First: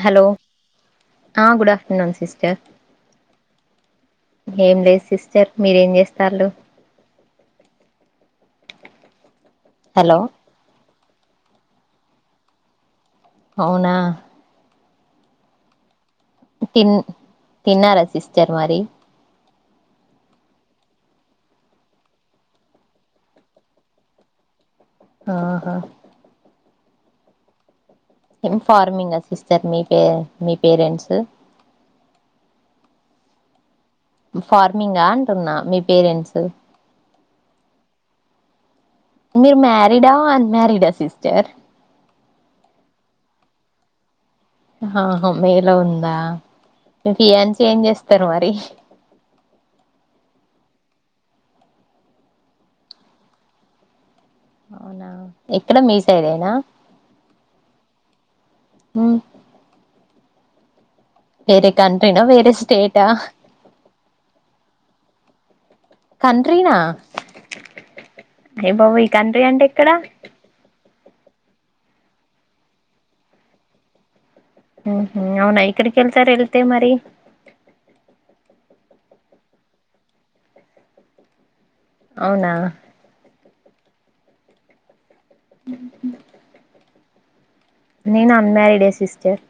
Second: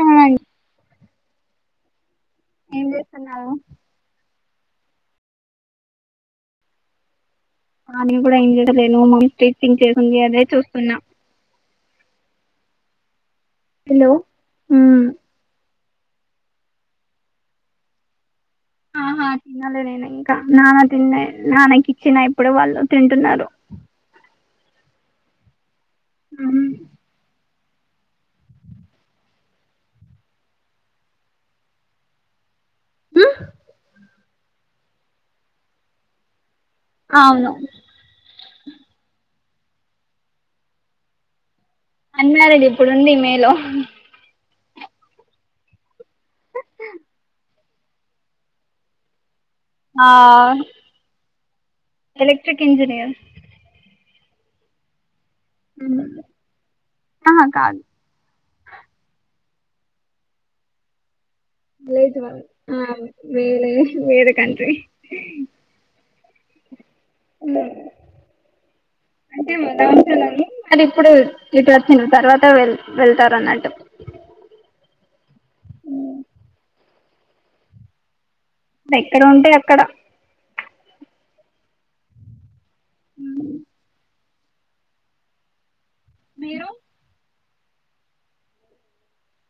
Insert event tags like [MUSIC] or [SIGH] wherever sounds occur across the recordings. Hello good afternoon sis ఏం చేస్తున్నావు ఏం లేదు సిస్టర్ మీరేం చేస్తానరు ఆ నవ కూడాడా ఇగ్దలేే మ ంగ్ హలో చేసింది అదే చూస్తున్నాం అవునా అ తిన్ తన్నారసిస్ చ్చారు మరి తినలే నేను ఇంకా నాన్న తిన్నా నాన్నకి ఇచ్చిన ఇప్పుడు వాళ్ళు తింటున్నారు ఆహా ఆ ఏం ఫార్మింగ్ అ సిస్టర్ మీ పే మీ పేరెంట్స్ ఆ ఫార్మింగ్ అంటున్నా మీ పేరెంట్స్ అవును మీరు మ్యారీడా అన్మ్యారిడా సిస్టర్ అన్నారండి ఇప్పుడుంది మేలో ఆహ మేలో ఉందా మీ ఫియాన్సీ ఏం చేస్తారు మరి ఆ ఎలెక్ట్రిక్ ఇంజనీయర్ అవునా ఇక్కడ ఉమ్, మీసయిడేనా ఆహా కాదు లేదు కంట్రీనా వేరే మ స్టేటా వేర వేరే కంట్ర్రి కంట్రీనా ఏ బాబ ఈ తండ్రి అంటే ఎక్కడ ఇప్పుడు ఇటు వచ్చిన తర్వాత వె వెళ్తారు అన్నట్టు ఉ అవునా ఇక్కడకిళ్తారు వెళ్తేవ మరి ఓే ఎక్కడ ఉంటే అక్కడ అవునా ఉ మీరు నేను అన్మారిడ్ అ సిస్టర్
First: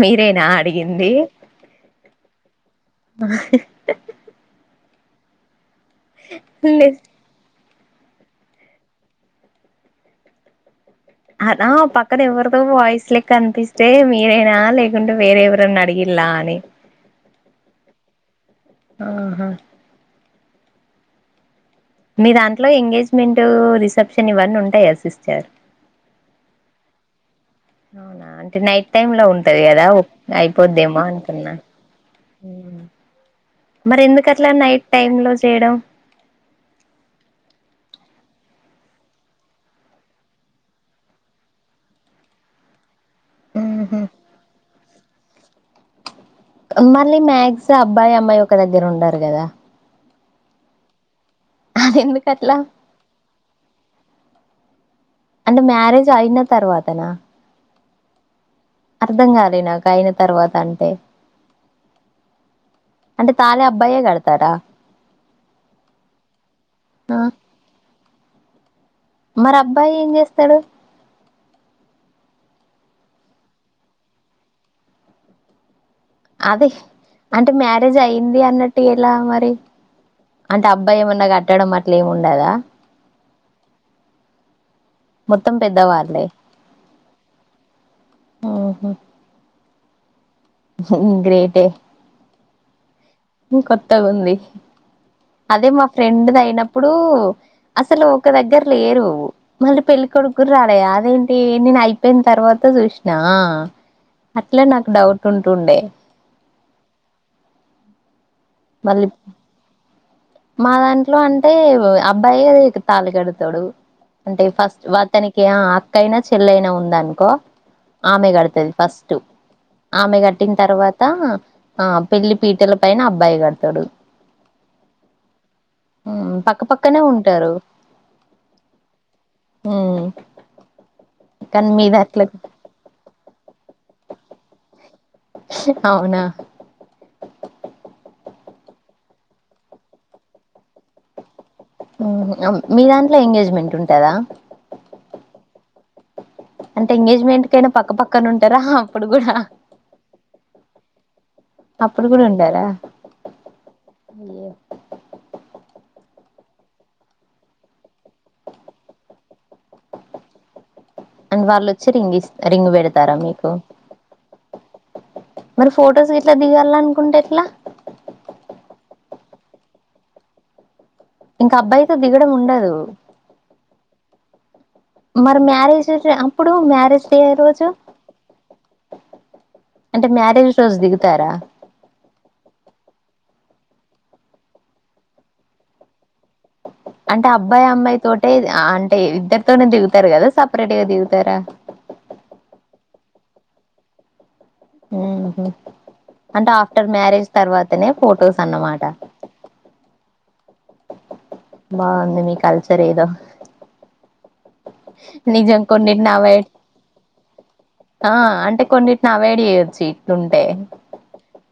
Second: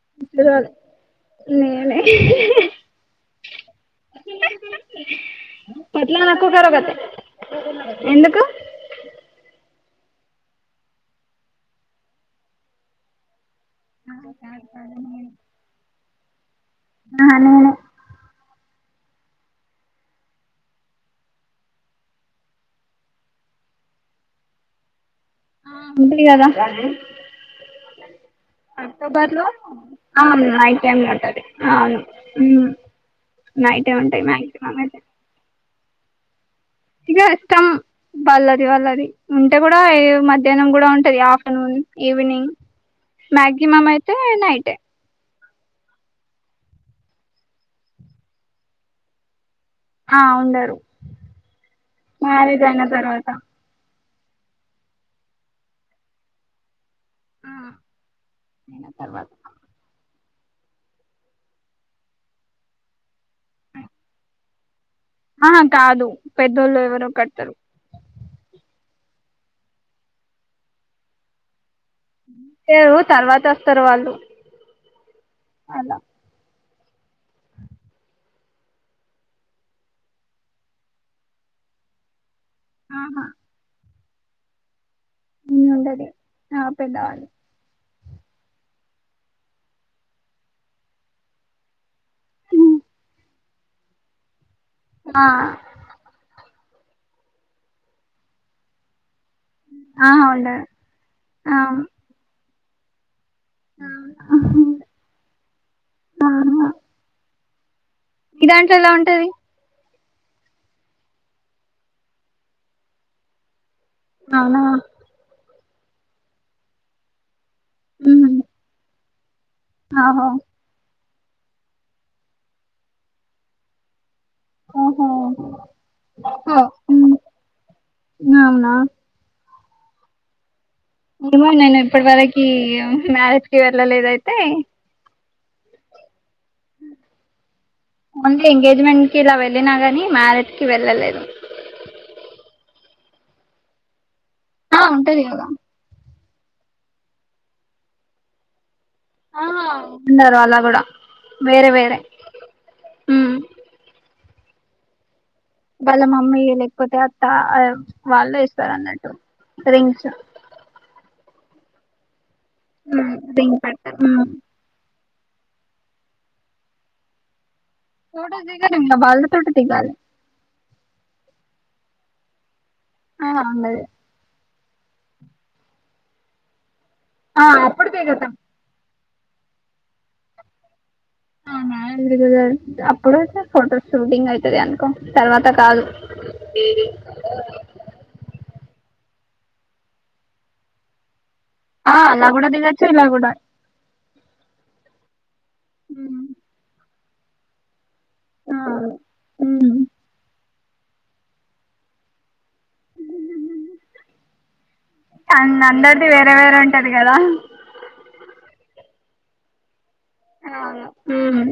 మీరేనా తెల్వదు అడిగింది నేనే ఆ పట్లా నకు కరోగతే ఎందుకు అద పక్కనా ఎవరిదో వయిస లెక్క అనిపిస్ అే మీరేనా లేకుంటే వేరేవరైనా అడిగి ఇలాని ఆహా నేనే ఆహా మీ దాంట్లో ఎంగేజ్మెంట్ రిసెప్షన్ ఇవన్నీ ఉంటాయా సిస్ ఆ ముందులిగాదా కానీ అవునా అంటే నైట్ టైమ్ లో ఉంటే కదా ఆ నైట్ అయిపోద్దేమో టైమ్ లో ఉంటది అనుకున్నా అవును ఉమ్ నైటే మరి ఉంటాయి ఎందుకుట్లా మాక్సిమం నైట్ టై లో చేయడం ఇక ఇష్టం వాళ్ళది వాళ్ళది ఉంటే కూడా మధ్యాహ్నం కూడా ఉంటది ఆఫ్టర్నూన్ ఈవినింగ్ మ్యాగ్జీ మమ్ ఉహు అయితే నైట్ే మళ్ళీ మ్యాగ్స్ అబ్బాయి అమ్మాయి ఒక దగ్గర ఉండారు కదా ఆ ఉండరు అది ఎందుకు అట్లా మ్యారేజ్ ఆయన తరువాత అంటే మ్యారేజ్ అయిన తర్వాత నా ఆ అయిన అర్థం తర్వాత కాలే నాకు తర్వాత అంటే అంటే తాాలి అబ్బాయే కడతారా ఆహా కాదు పెద్దోళ్ళు ఎవరు కడతారు మరి అబ్బాయి ఏం చేస్తాడు తర్వాత వస్తారు వాళ్ళు అలా అది అంటే మ్యారేజ్ అయ్యిది అన్నట్టు ఎలా మరి అంటే అబ్బాయి ఏమన్నా కట్టడం అట్లా ఏమి ఉండదా ఆహా మొత్తం నేను ఉండది పెద్దవాళ్ళే ఆ పెద్దవాళ్ళు ఆఓహో గ్రేటే కొత్తగా ఉంది ఆ అదే మా ఫ్రెండ్ది అయిన ఇప్పుడు అసలు ఒక దగ్గర లేరు మళ్ళీ పెళ్ళ ఆహా కొడుకు కూడా ఉండరు రాలే అదేంటి ఆ నేను అయిపోయిన తర్వాత చూసి నా ఆహా అట్లా నాకు డౌట్ ఉంటుండే మీ దాంట్లో ఎలా మళ్ళీ ఉంటది మా దాంట్లో అంటే అబ్బాయి ఏ తాళి కడుతాడు అంటే అవునా ఫస్ట్ వతనికి ఆ ఎక్కైనా చెల్లైనా ఉందనుకో ఆమె గడతది ఫస్ట్ టు ఆమె ఆహో గట్టిన్ తర్వాత త ఆ పెళ్లి పీటల పైన అబ్బాయి కడతడు ఆ పక్కపక్కనే ఉంటరు అవునా హుం ఏమో నేను ఇప్పటి వరకి మ్యారేజ్ కి వెళ్ళలేదు అయితే అవునా ఓన్లీ ఎంగేజ్మెంట్ కి ఇలా వెళ్ళినా గాని మ్యారేజ్ కి వెళ్ళలేదు మీ దాంట్లో ఎంగేజ్మెంట్ ఉంటదా ఆ ఉంటంది అద అంటే ఎంగేజ్మెంట్ కైనా పక్క పక్కన ఉంటరా హ ఆ ఉండరు అలా గూడా వేరే వేరే అప్పుడు ఏయ వాళ్ళ మమ్మీ లేకపోతే అత్త వాళ్ళు ఇస్తారు అన్నట్టు రింగ్స్ అం వాళ్ళ వచ్చి రింగిస్ రింగు ఉమ్ పెడతారా మీకు రింగ్ పెడతారు ఉమ్ మరి ఫొటోస్ గిట్లా దిగాలనుకుంటె ఎట్ల ఫొటోస్ దిగలేం ఇగ వాళ్ళతోటే దిగాలి ఇంక అబ్బాయితో దిగడం ఉండదు ఉండది మరి మ్యారేజ్ అప్పుడు మ్యారేజ్ డే ఆ రోజు అప్పుడు దిగుతం అంటే మ్యారేజ్ రోజు దిగు అవునా [UNINTELLIGIBLE] అప్పుడట ఫొటోస్ షూటింగ్ అయితది అనుకో తర్వాత కాదు అంటే అబ్బాయి అమ్మాయి తోటే అంటే ఇద్దరు తొనె దిగుతరు గదా సపరేట్ గా దిగుతరా ఆ అలా గూడ దిగచ్చు ఇలా గూడ ఉంహ్ అంటె ఆఫ్టర్ మ్యారేజ్ తర్వాతనె ఫోటోస్ ఆ అన్నమాట ఉమ్ బాఉంది మీ కల్చర్ ఏదో ఆ నిజం అందరిది కొన్నిటిని వేరే అవాయిడ్ వేరే ఉంటది కదా ఆ అంటే కొన్నిటిని అవయిడ్ చెయ్ వచ్చి అవును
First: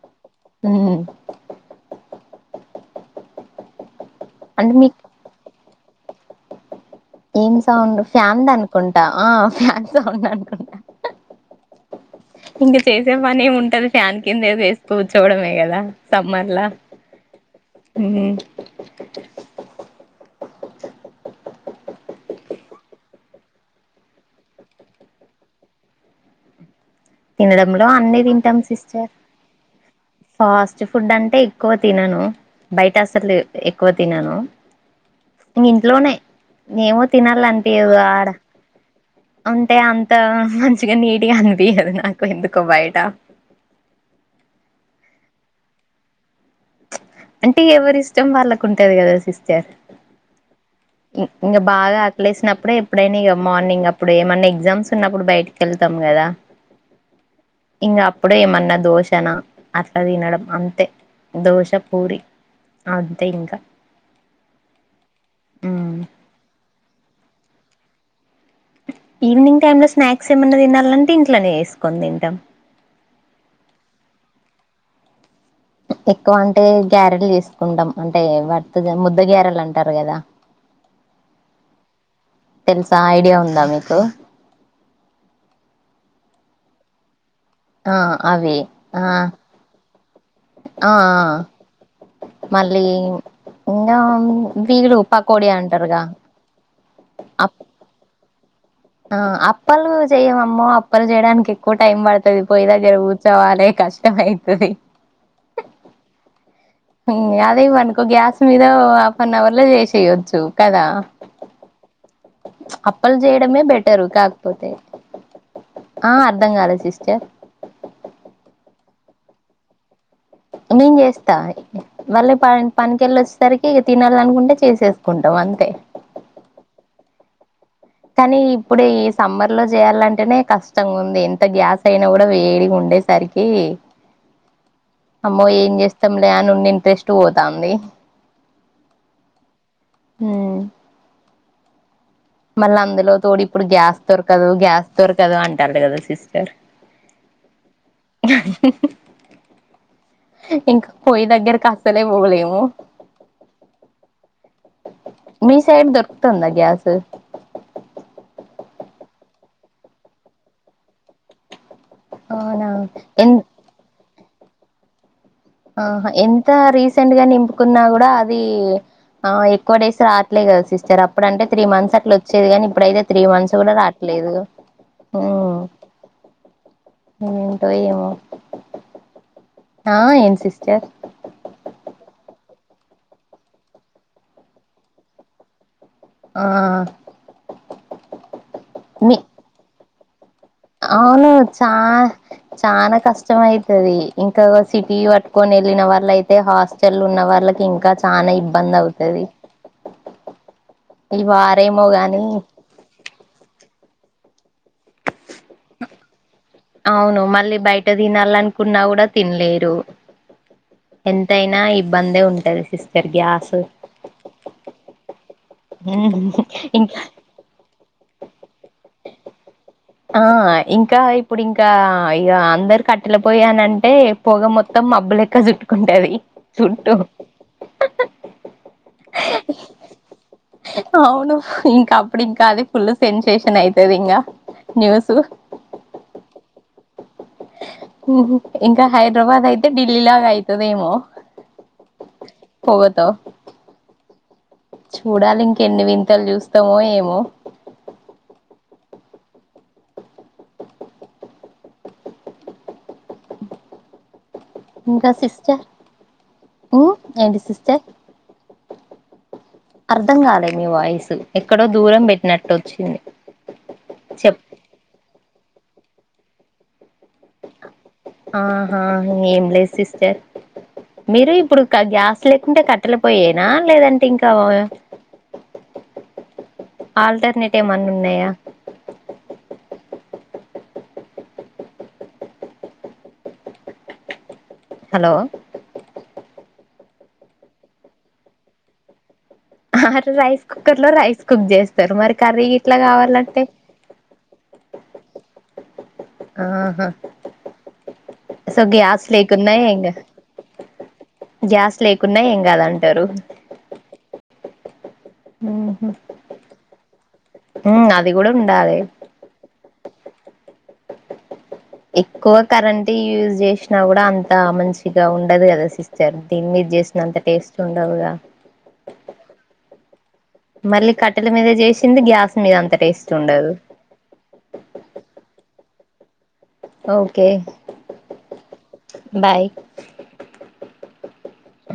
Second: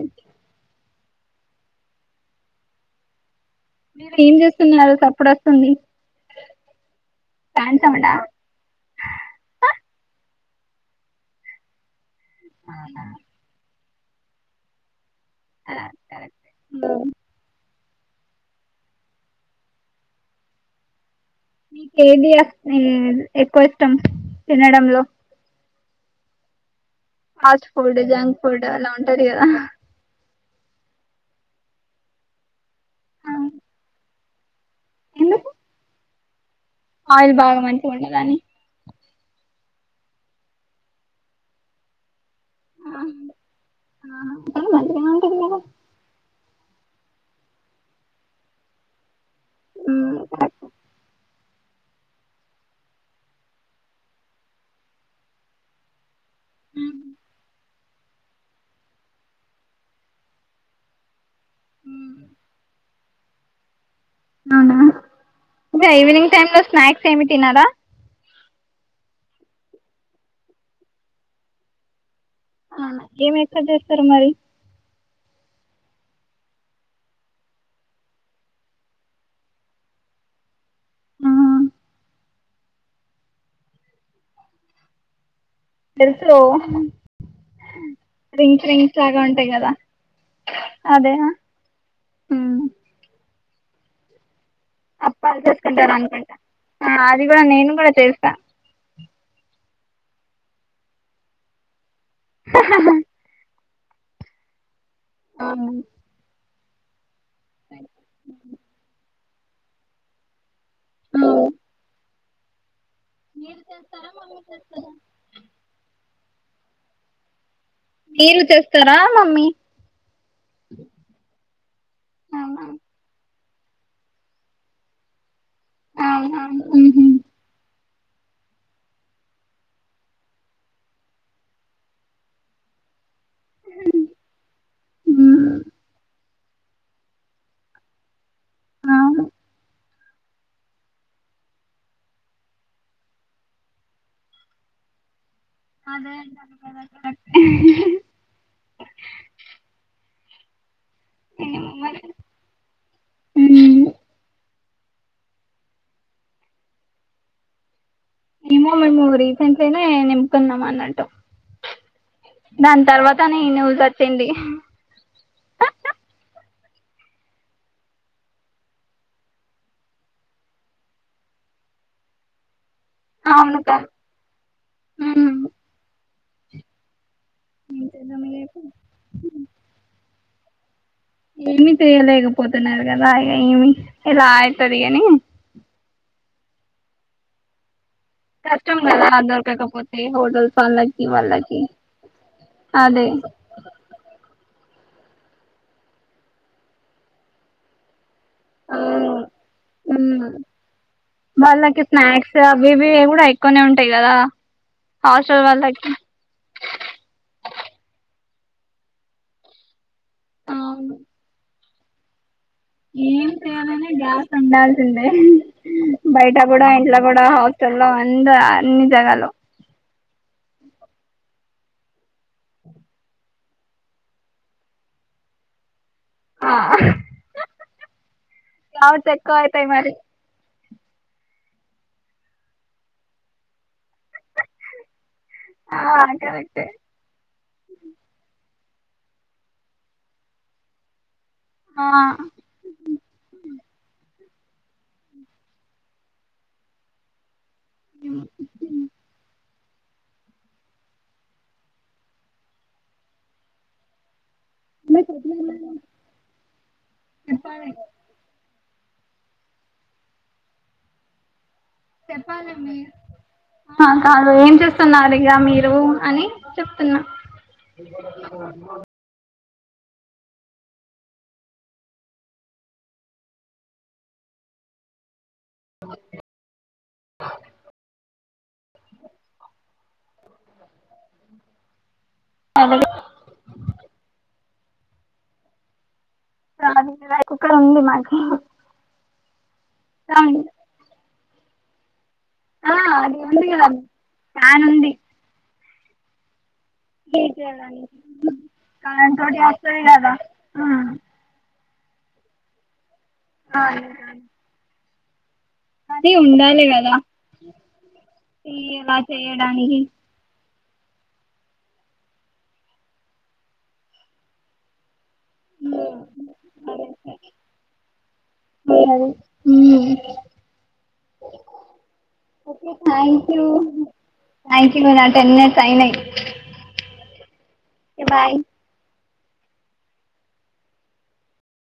ఉమ్ మీరు ఏం అంటే చేస్తున్నారు మీకు చప్పుడు వస్తుంది ఏం ఫ్యాన్ సౌండ్ సౌండా ఫ్యాన్ ది అనుకుంటా ఆ ఫ్యాన్ సౌండ్ అనుకున్న ఇంక చేసే పని ఏమి ఉంటది ఫ్యాన్ కింద చేసుకోవచ్చు చూడమే కదా సమ్మర్లా కరెక్ట్ హ్మ్మ్ నీకు ఏది హ్మ్మ్ ఎక్కువ ఇష్టం తినడంలో ఫాస్ట్ తినడంలో ఫుడ్ అన్ని జంక్ తింటాం ఫుడ్ అలా సిస్టర్ ఉంటది కదా ఫాస్ట్ ఫుడ్ అంటే ఎక్కువ తినను బయట ఆ, అసలు ఎక్కువ తినను ఎందుకు ఇంట్లోనే ఏమో ఆయిల్ బాగా మంచిగా తినాలనిపియ్యదు ఆడ ఉండదని అంటే అంత మంచిగా నీటిగా అనిపియ్యదు నాకు ఎందుకో ఆ, బయటా ఆ, కానీ మంచిగానే ఉంటది కదా అంటే ఎవరి ఇష్టం వాళ్ళకు ఉంటేది కదా సిస్ చేస్ ఉమ్, ఇంకా బాగా ఆకలేసినప్పుడే ఎప్పుడైనా ఇక మార్నింగ్ అప్పుడు ఏమన్నా ఎగ్జామ్స్ ఉన్నప్పుడు బయటికి వెళ్తాం కదా. హ్మ్మ్ ఇంకా అప్పుడే ఏమన్నా దోషనా అట్లా తినడం అంతే దోశ పూరి అంతే ఇంకా అవునా ఇంగ ఈవినింగ్ టైమ్ లో స్నాక్స్ సేమిటి తినరా ఈవినింగ్ టైమ్ లో స్నాక్స్ ఏమైన్నా తినాలంటే ఇంట్లోనే చేసుకోన్ని తింటాం ఆ ఎం ఎక్కువ చేస్తరు మరి ఎక్కువ అంటే గ్యారెలు చేసుకుంటాం అంటే వాటిని ముద్ద గ్యారెలు అంటారు గదా. ఆ తెలుసా ఐడియా ఉందా మీకు తెలుసు ఆ అవి రింగ్స్ రింగ్స్ ఆ లాగా ఉంటాయి కదా ఆ అదేనా ఉమ్, మళ్ళీ ఇంకా వీళ్ళు అప్పాలు పకోడి చేసుకుంటారు అంటారుగా అనుకుంటా అది కూడా అప్ నేను కూడా చేస్తా కా ఆ అప్పలు చెయవమా అప్పలు చేయడానికి ఎక్కువ టైం పడతది పోయి దగ్గర కూర్చోవాలే కష్టం అయితది ఆవును అదే ఇవ్వనుకో గ్యాస్ మీద హాఫ్ అన్ అవర్ లో చేసేయవచ్చు కదా అప్పలు చేయడమే మీరు బెటరు చేస్తారా మమ్మీ కాకపోతే చేస్తారా ఆ అర్ధం కాలే సిస్టర్ మీరు చేస్తారా మమ్మీ నేను చేస్తా వాళ్లు అవునా పని కి వెళ్లొచ్చే సారికి తినాలనుకుంటే చేసేసుకుంటాం అం అహ ఉహుమ్ కానీ ఇప్పుడు ఈ సమ్మర్ లో చేయాలంటేనే కష్టంగా ఉంది ఎంత గ్యాస్ అయినా కూడా వేడిగా ఉండేసరికి అమ్మో ఉమ్ ఏం చేస్తాం దాన్నిలో ఉన్న ఇంట్రెస్ట్ పోతంది అవును హుమ్ మళ్ళా అందులో తోడు ఇప్పుడు గ్యాస్ దొరకదు గ్యాస్ దొరక అదేంటి అక్క స్కిప్పింగ్ పోయి దగ్గర కస్తలే పొదేమో ఉమ్ మీసైడ్ దొరుకుతుందా గ్యాస్ ఏమో మేము రీసెంట్ లీనే నింపుకున్నాం అన్నట్టు అవునా దాని తర్వాత ఎన్ నేను తిండి ఆహా ఎంత రీసెంట్ గా నింపుకున్నా కూడా అది ఆ ఎక్కువ డేస్ రావట్లేదు కదా సిస్టర్ అప్పుడు అంటే త్రీ మంత్స్ అట్లా వచ్చేది గాని ఇప్పుడయితే త్రీ మంత్స్ అవును కూడా కా రాట్లేదు ఉమ్ ఏంటో ఏం ఏమో చేద్దాం ఇగ ఆ ఏం సిస్ చె ఏమి చేయలేకపోతున్నారు కదా ఇగ ఏమి ఇలా అవుతది అని ఆ కష్టం కదా మీ దొరకకపోతే హోటల్ అవును చా చానా అదే కష్టం అవుతుది ఇంకా సిటీ పట్టుకొని వెళ్ళిన వాళ్ళ అయితే హాస్టల్ ఉన్న వాళ్ళకి ఇంకా చానా ఇబ్బంది అవును అవుతది ఆ ఈ వాళ్ళకి వారేమో గాని స్నాక్స్ అవి ఇవి కూడా ఎక్కువనే ఉంటాయి కదా హాస్టల్ వాళ్ళకి అవును మళ్ళీ బయట తినాల అనుకున్నా కూడా తినలేరు అవును ఎంతయినా ఇ బందే ఉ ఏం చేయాలనే గ్యాస్ ఉండాల్సిందే బయట కూడా ఇంకా ఇంట్లో కూడా హాస్టల్ లో అంద అన్ని జగాలో ఆ ఇంకా ఇప్పుడు ఇంకా ఇక అందరు కట్టెల పోయానంటే పొగ మొత్తం మబ్బులెక్క చుట్టు ఆ చవ చెకువ యితాయి మరి [UNINTELLIGIBLE] అవును ఇంకా అప్పుడు ఇంకా అది ఫుల్ సెన్సేషన్ అవుతుది ఇంకా న్యూస్ ఆ కరెక్టే ఇంకా హైదరాబాద్ అయితే ఢిల్లీ లాగా అవుతుదేమో ఆ పోగతో చూడాలి ఇంక ఎన్ని వింతలు చూస్తామో ఏమో ఇంకా సిస్టర్ హ్మ్ ఏంటి చెప్పాలి సిస్టర్ అర్థం కాలే మీ వాయిసు చెప్పాలి మీ కాదు చెప్ ఏం చేస్తున్నారు ఇక మీరు అని చెప్తున్నా ఆహా ఏంలే సిస్టర్ మీరు ఇప్పుడు గ్యాస్ లేకుంటే కట్టల పోయేనా లేదంటే ఇంకా అహ ఆల్టర్నేట్ ఏమన్నా ఉన్నాయా అద హలో చకుక్క ఉంది మా అరే రైస్ కుకర్ లో రైస్ కుక్ చేస్తారు మరి కర్రీ ఆ ఇట్లా అది కావాలంటే ఉంది ప్యాన్ ఉంది ఆహా సో గ్యాస్ లేకున్నా ఏం కాదు గ్యాస్ [UNINTELLIGIBLE] లేకున్నా ఏం కాదంటారు అహ ఉమ్, అది ఉండాల కదు అది కూడా ఇ ఉండాలి ఎలా చేయడానికినికి ఎక్కువ కరెంట్ యూజ్ చేసినా కూడా అంతా మంచి ఉండదు కదా సిస్టర్ దీని మీద చేసిన అంత టేస్ట్ ఉండదుగా మళ్ళీ కట్టెల మీద చేసింది గ్యాస్ మీద ఓకే అంత టేస్ట్ థ్యాంక్ యూ ఉండదు థ్యాంక్ యూ నా టెన్ మినిట్స్ అయినాయి ఓకే ఓకే బాయ్ బాయ్